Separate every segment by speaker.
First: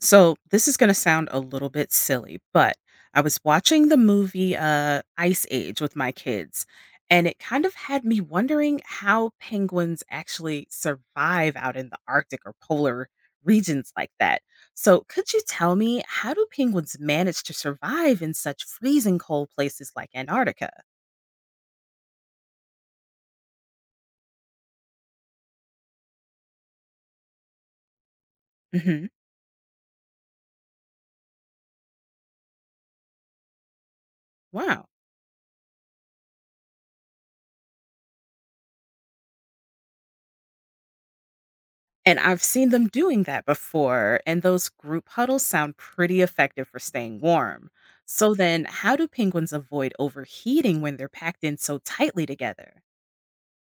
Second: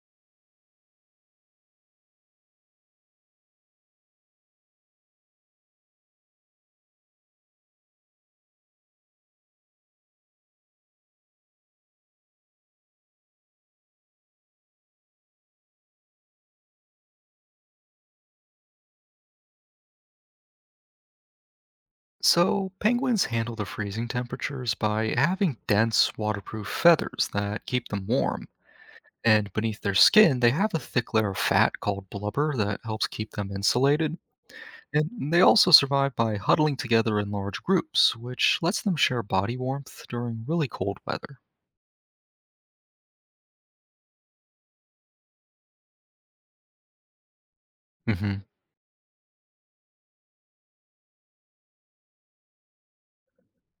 Speaker 1: So this is going to sound a little bit silly, but I was watching the movie Ice Age with my kids, and it kind of had me wondering how penguins actually survive out in the Arctic or polar regions like that. So could you tell me, how do penguins manage to survive in such freezing cold places like Antarctica?
Speaker 2: So, penguins handle the freezing temperatures by having dense, waterproof feathers that keep them warm.
Speaker 1: Hmm.
Speaker 2: And beneath their skin, they have a thick layer of fat called blubber that helps keep them insulated.
Speaker 1: Wow.
Speaker 2: And they also survive by huddling together in large groups, which lets them share body warmth during really cold weather.
Speaker 1: And I've seen them doing that before, and those group huddles sound pretty effective for staying warm. So
Speaker 2: Hmm.
Speaker 1: then, how do penguins avoid overheating when they're packed in so tightly together?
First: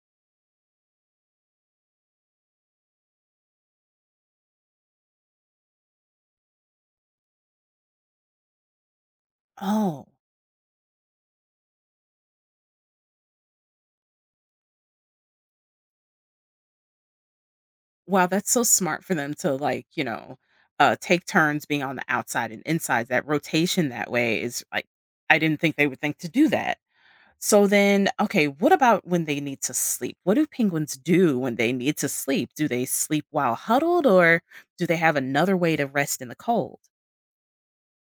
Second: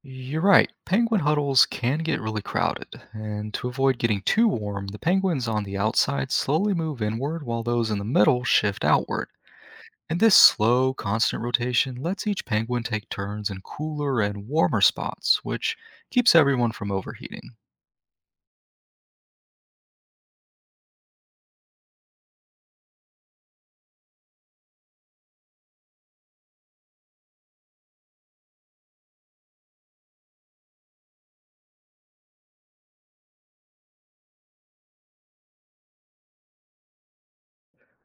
Speaker 2: You're right, penguin huddles can get really crowded, and to avoid getting too warm, the penguins on the outside slowly move inward while those in the middle shift outward.
Speaker 1: Oh,
Speaker 2: And this slow, constant rotation lets each penguin take turns in cooler and warmer spots, which keeps everyone from overheating.
Speaker 1: wow, that's so smart for them to, like, take turns being on the outside and inside. That rotation that way is like I didn't think they would think to do that. So then, okay, what about when they need to sleep? What do penguins do when they need to sleep? Do they sleep while huddled or do they have another way to rest in the cold?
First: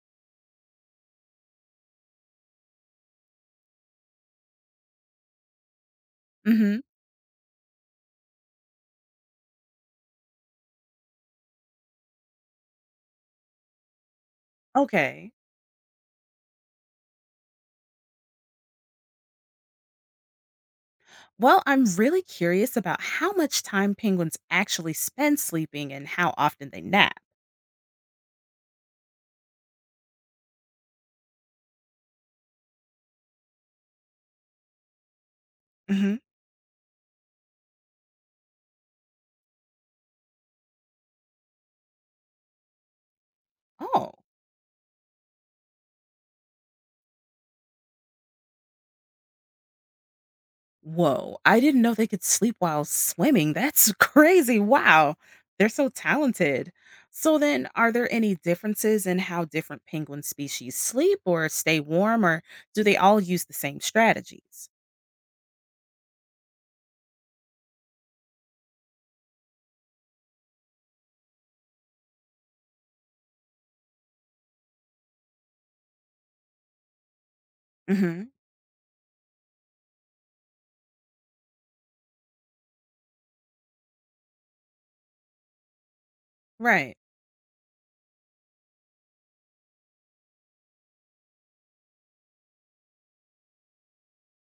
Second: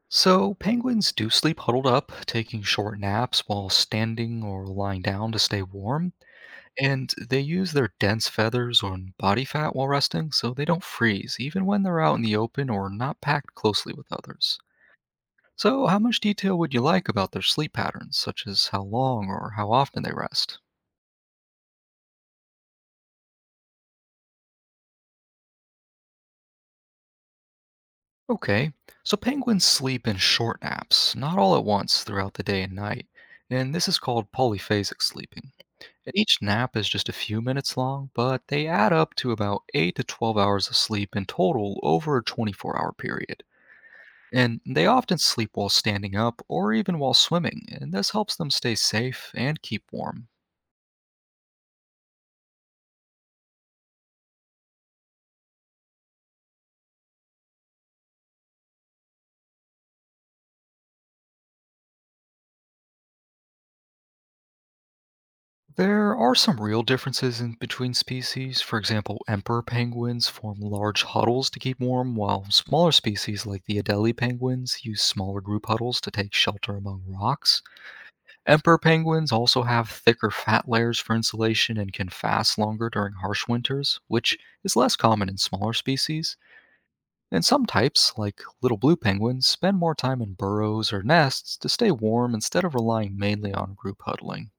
Speaker 2: So, penguins do sleep huddled up, taking short naps while standing or lying down to stay warm,
Speaker 1: Mhm.
Speaker 2: and they use their dense feathers and body fat while resting so they don't freeze, even when they're out in the open or not packed closely with others.
Speaker 1: Okay.
Speaker 2: So, how much detail would you like about their sleep patterns, such as how long or how often they rest?
Speaker 1: Well, I'm really curious about how much time penguins actually spend sleeping and how often they nap.
Speaker 2: Okay, so penguins sleep in short naps, not all at once throughout the day and night, and this is called polyphasic sleeping. And
Speaker 1: Mhm.
Speaker 2: each nap is just a few minutes long, but they add up to about 8 to 12 hours of sleep in total over a 24-hour period.
Speaker 1: Oh.
Speaker 2: And they often sleep while standing up or even while swimming, and this helps them stay safe and keep warm.
Speaker 1: Whoa, I didn't know they could sleep while swimming. That's crazy. Wow. They're so talented. So then, are there any differences in how different penguin species sleep or stay warm, or do they all use the same strategies?
Speaker 2: There are some real differences in between species. For example, emperor penguins form large huddles to keep warm, while smaller species like the Adelie penguins use smaller group huddles to take shelter among rocks.
Speaker 1: Hmm.
Speaker 2: Emperor penguins also have thicker fat layers for insulation and can fast longer during harsh winters, which is less common in smaller species.
Speaker 1: Right.
Speaker 2: And some types, like little blue penguins, spend more time in burrows or nests to stay warm instead of relying mainly on group huddling.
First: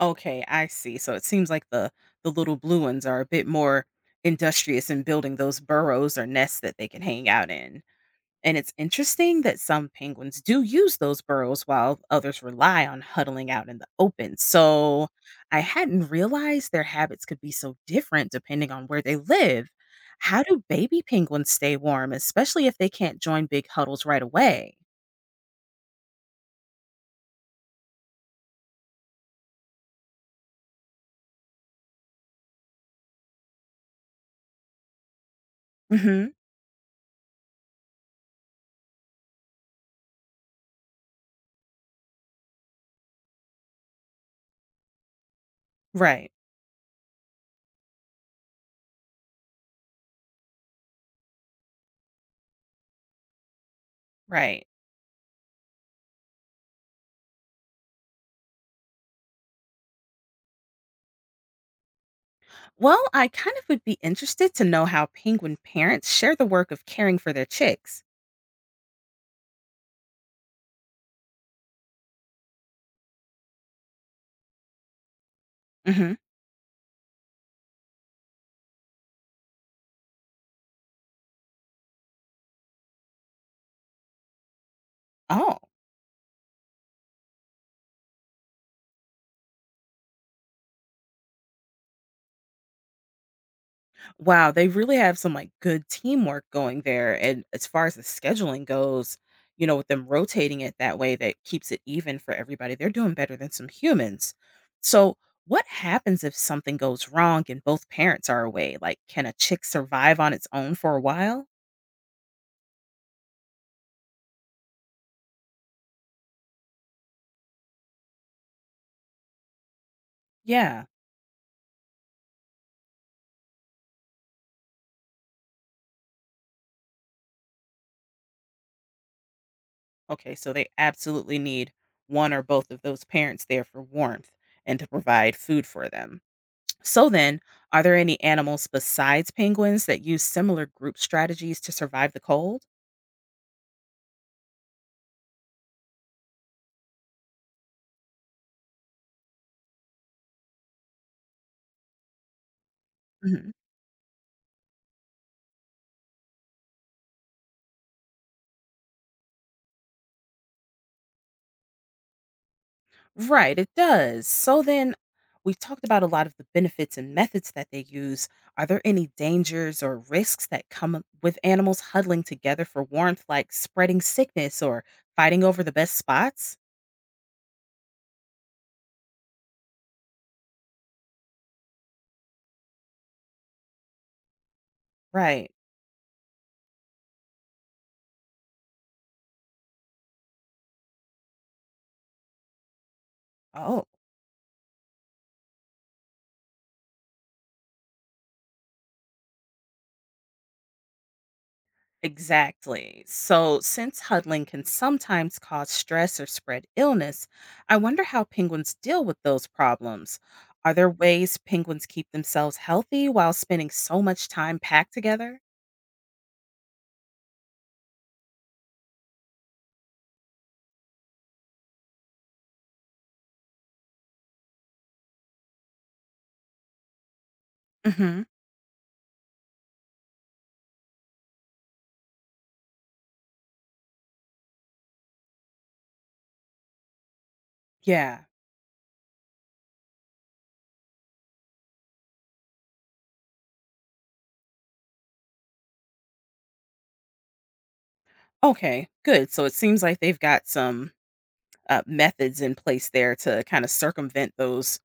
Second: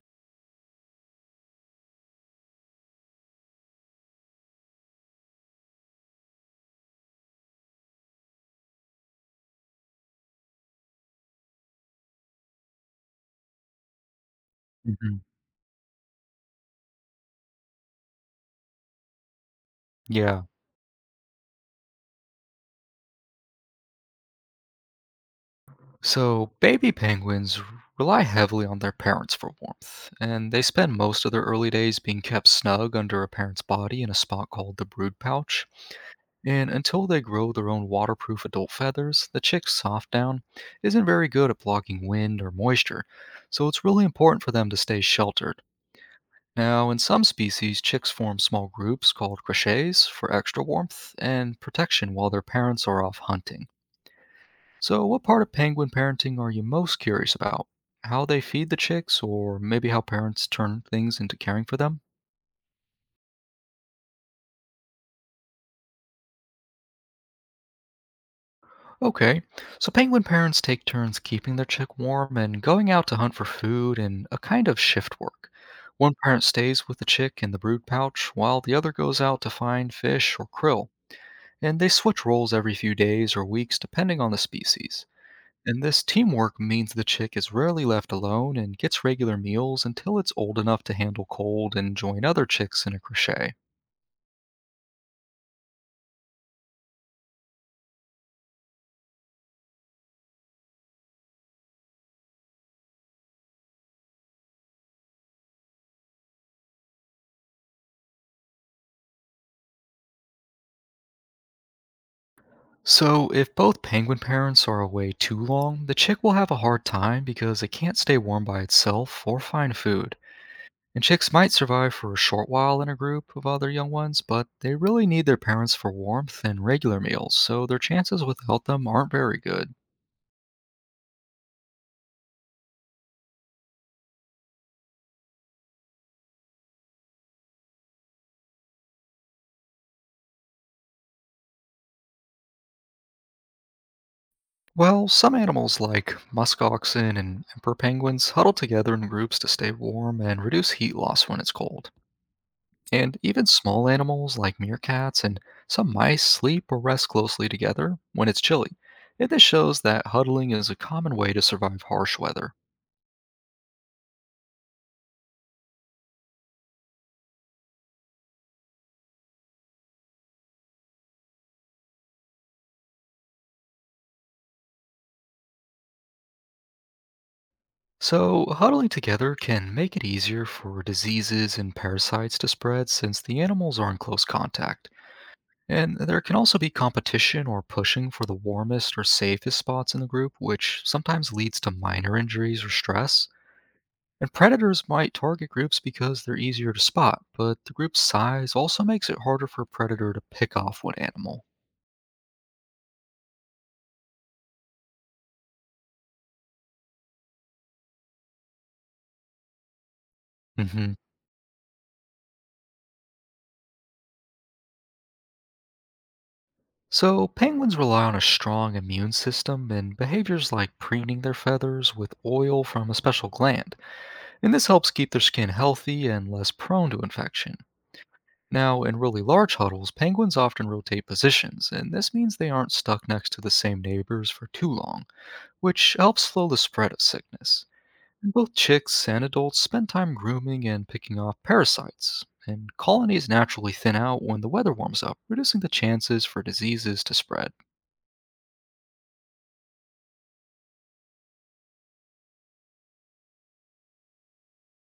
Speaker 1: Okay, I see. So it seems like the little blue ones are a bit more industrious in building those burrows or nests that they can hang out in. And it's interesting that some penguins do use those burrows while others rely on huddling out in the open. So
Speaker 2: Mhm.
Speaker 1: I hadn't realized their habits could be so different depending on where they live.
Speaker 2: Yeah.
Speaker 1: How do baby penguins stay warm, especially if they can't join big huddles right away?
Speaker 2: So, baby penguins rely heavily on their parents for warmth, and they spend most of their early days being kept snug under a parent's body in a spot called the brood pouch.
Speaker 1: Hmm.
Speaker 2: And until they grow their own waterproof adult feathers, the chick's soft down isn't very good at blocking wind or moisture, so it's really important for them to stay sheltered.
Speaker 1: Right,
Speaker 2: Now, in some species, chicks form small groups called crochets for extra warmth and protection while their parents are off hunting.
Speaker 1: right.
Speaker 2: So, what part of penguin parenting are you most curious about? How they feed the chicks, or maybe how parents turn things into caring for them?
Speaker 1: Well, I kind of would be interested to know how penguin parents share the work of caring for their chicks.
Speaker 2: Okay, so penguin parents take turns keeping their chick warm and going out to hunt for food in a kind of shift work.
Speaker 1: Hmm.
Speaker 2: One parent stays with the chick in the brood pouch, while the other goes out to find fish or krill, and they switch roles every few days or weeks depending on the species.
Speaker 1: Oh,
Speaker 2: And this teamwork means the chick is rarely left alone and gets regular meals until it's old enough to handle cold and join other chicks in a crochet.
Speaker 1: wow. They really have some, like, good teamwork going there. And as far as the scheduling goes, you know, with them rotating it that way, that keeps it even for everybody. They're doing better than some humans. So, what happens if something goes wrong and both parents are away? Like, can a chick survive on its own for a while?
Speaker 2: So, if both penguin parents are away too long, the chick will have a hard time because it can't stay warm by itself or find food.
Speaker 1: Yeah.
Speaker 2: And chicks might survive for a short while in a group of other young ones, but they really need their parents for warmth and regular meals, so their chances without them aren't very good.
Speaker 1: Okay. So, they absolutely need one or both of those parents there for warmth and to provide food for them. So then, are there any animals besides penguins that use similar group strategies to survive the cold?
Speaker 2: Well, some animals like musk oxen and emperor penguins huddle together in groups to stay warm and reduce heat loss when it's cold. And even
Speaker 1: Mhm.
Speaker 2: small animals like meerkats and some mice sleep or rest closely together when it's chilly. And this shows that huddling is a common way to survive harsh weather.
Speaker 1: Right, it does. So then, we've talked about a lot of the benefits and methods that they use. Are there any dangers or risks that come up with animals huddling together for warmth, like spreading sickness or fighting over the best spots?
Speaker 2: So, huddling together can make it easier for diseases and parasites to spread since the animals are in close contact.
Speaker 1: Right.
Speaker 2: And there can also be competition or pushing for the warmest or safest spots in the group, which sometimes leads to minor injuries or stress.
Speaker 1: Oh.
Speaker 2: And predators might target groups because they're easier to spot, but the group's size also makes it harder for a predator to pick off one animal.
Speaker 1: Exactly. So, since huddling can sometimes cause stress or spread illness, I wonder how penguins deal with those problems. Are there
Speaker 2: Hmm.
Speaker 1: ways penguins keep themselves healthy while spending so much time packed together?
Speaker 2: So, penguins rely on a strong immune system and behaviors like preening their feathers with oil from a special gland, and this helps keep their skin healthy and less prone to infection.
Speaker 1: Hmm.
Speaker 2: Now, in really large huddles, penguins often rotate positions, and this means they aren't stuck next to the same neighbors for too long, which helps slow the spread of sickness.
Speaker 1: Yeah.
Speaker 2: And both chicks and adults spend time grooming and picking off parasites, and colonies naturally thin out when the weather warms up, reducing the chances for diseases to spread.
Speaker 1: Okay, good. So, it seems like they've got some methods in place there to kind of circumvent those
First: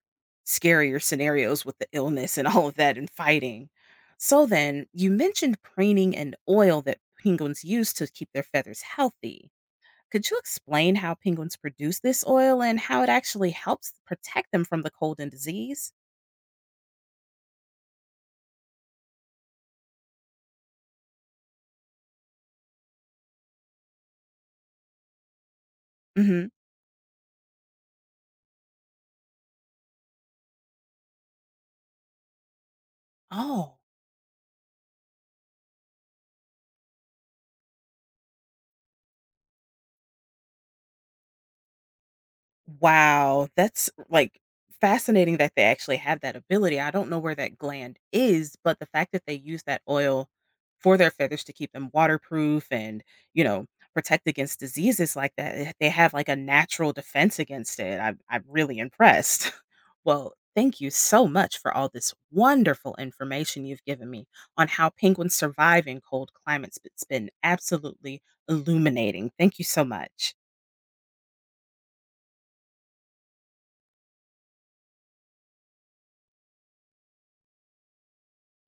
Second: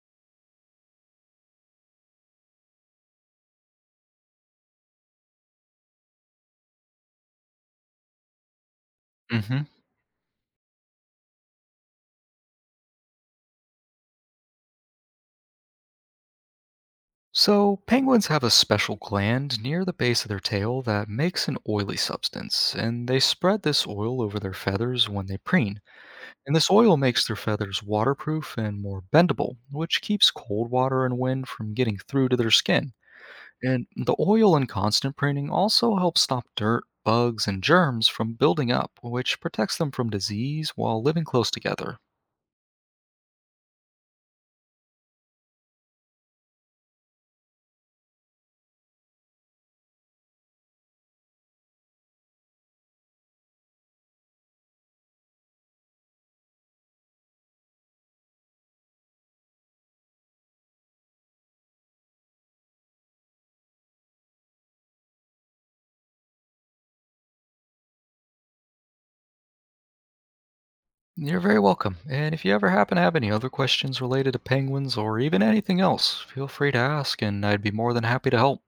Speaker 1: scarier scenarios with the illness and all of that and fighting. So then, you mentioned preening and oil that penguins use to keep their feathers healthy.
Speaker 2: Hmm.
Speaker 1: Could you explain how penguins produce this oil and how it actually helps protect them from the cold and disease?
Speaker 2: So, penguins have a special gland near the base of their tail that makes an oily substance, and they spread this oil over their feathers when they preen.
Speaker 1: Hmm.
Speaker 2: And this oil makes their feathers waterproof and more bendable, which keeps cold water and wind from getting through to their skin.
Speaker 1: Oh.
Speaker 2: And the oil and constant pruning also helps stop dirt, bugs, and germs from building up, which protects them from disease while living close together.
Speaker 1: Wow, that's, like, fascinating that they actually have that ability. I don't know where that gland is, but the fact that they use that oil for their feathers to keep them waterproof and, you know, protect against diseases like that, eh, they have, like, a natural defense against it. I'm really impressed. Well, thank you so much for all this wonderful information you've given me on how penguins survive in cold climates. It's been absolutely illuminating. Thank you so much.
Speaker 2: You're very welcome. And if you ever happen to have any other questions related to penguins or even anything else, feel free to ask, and I'd be more than happy to help.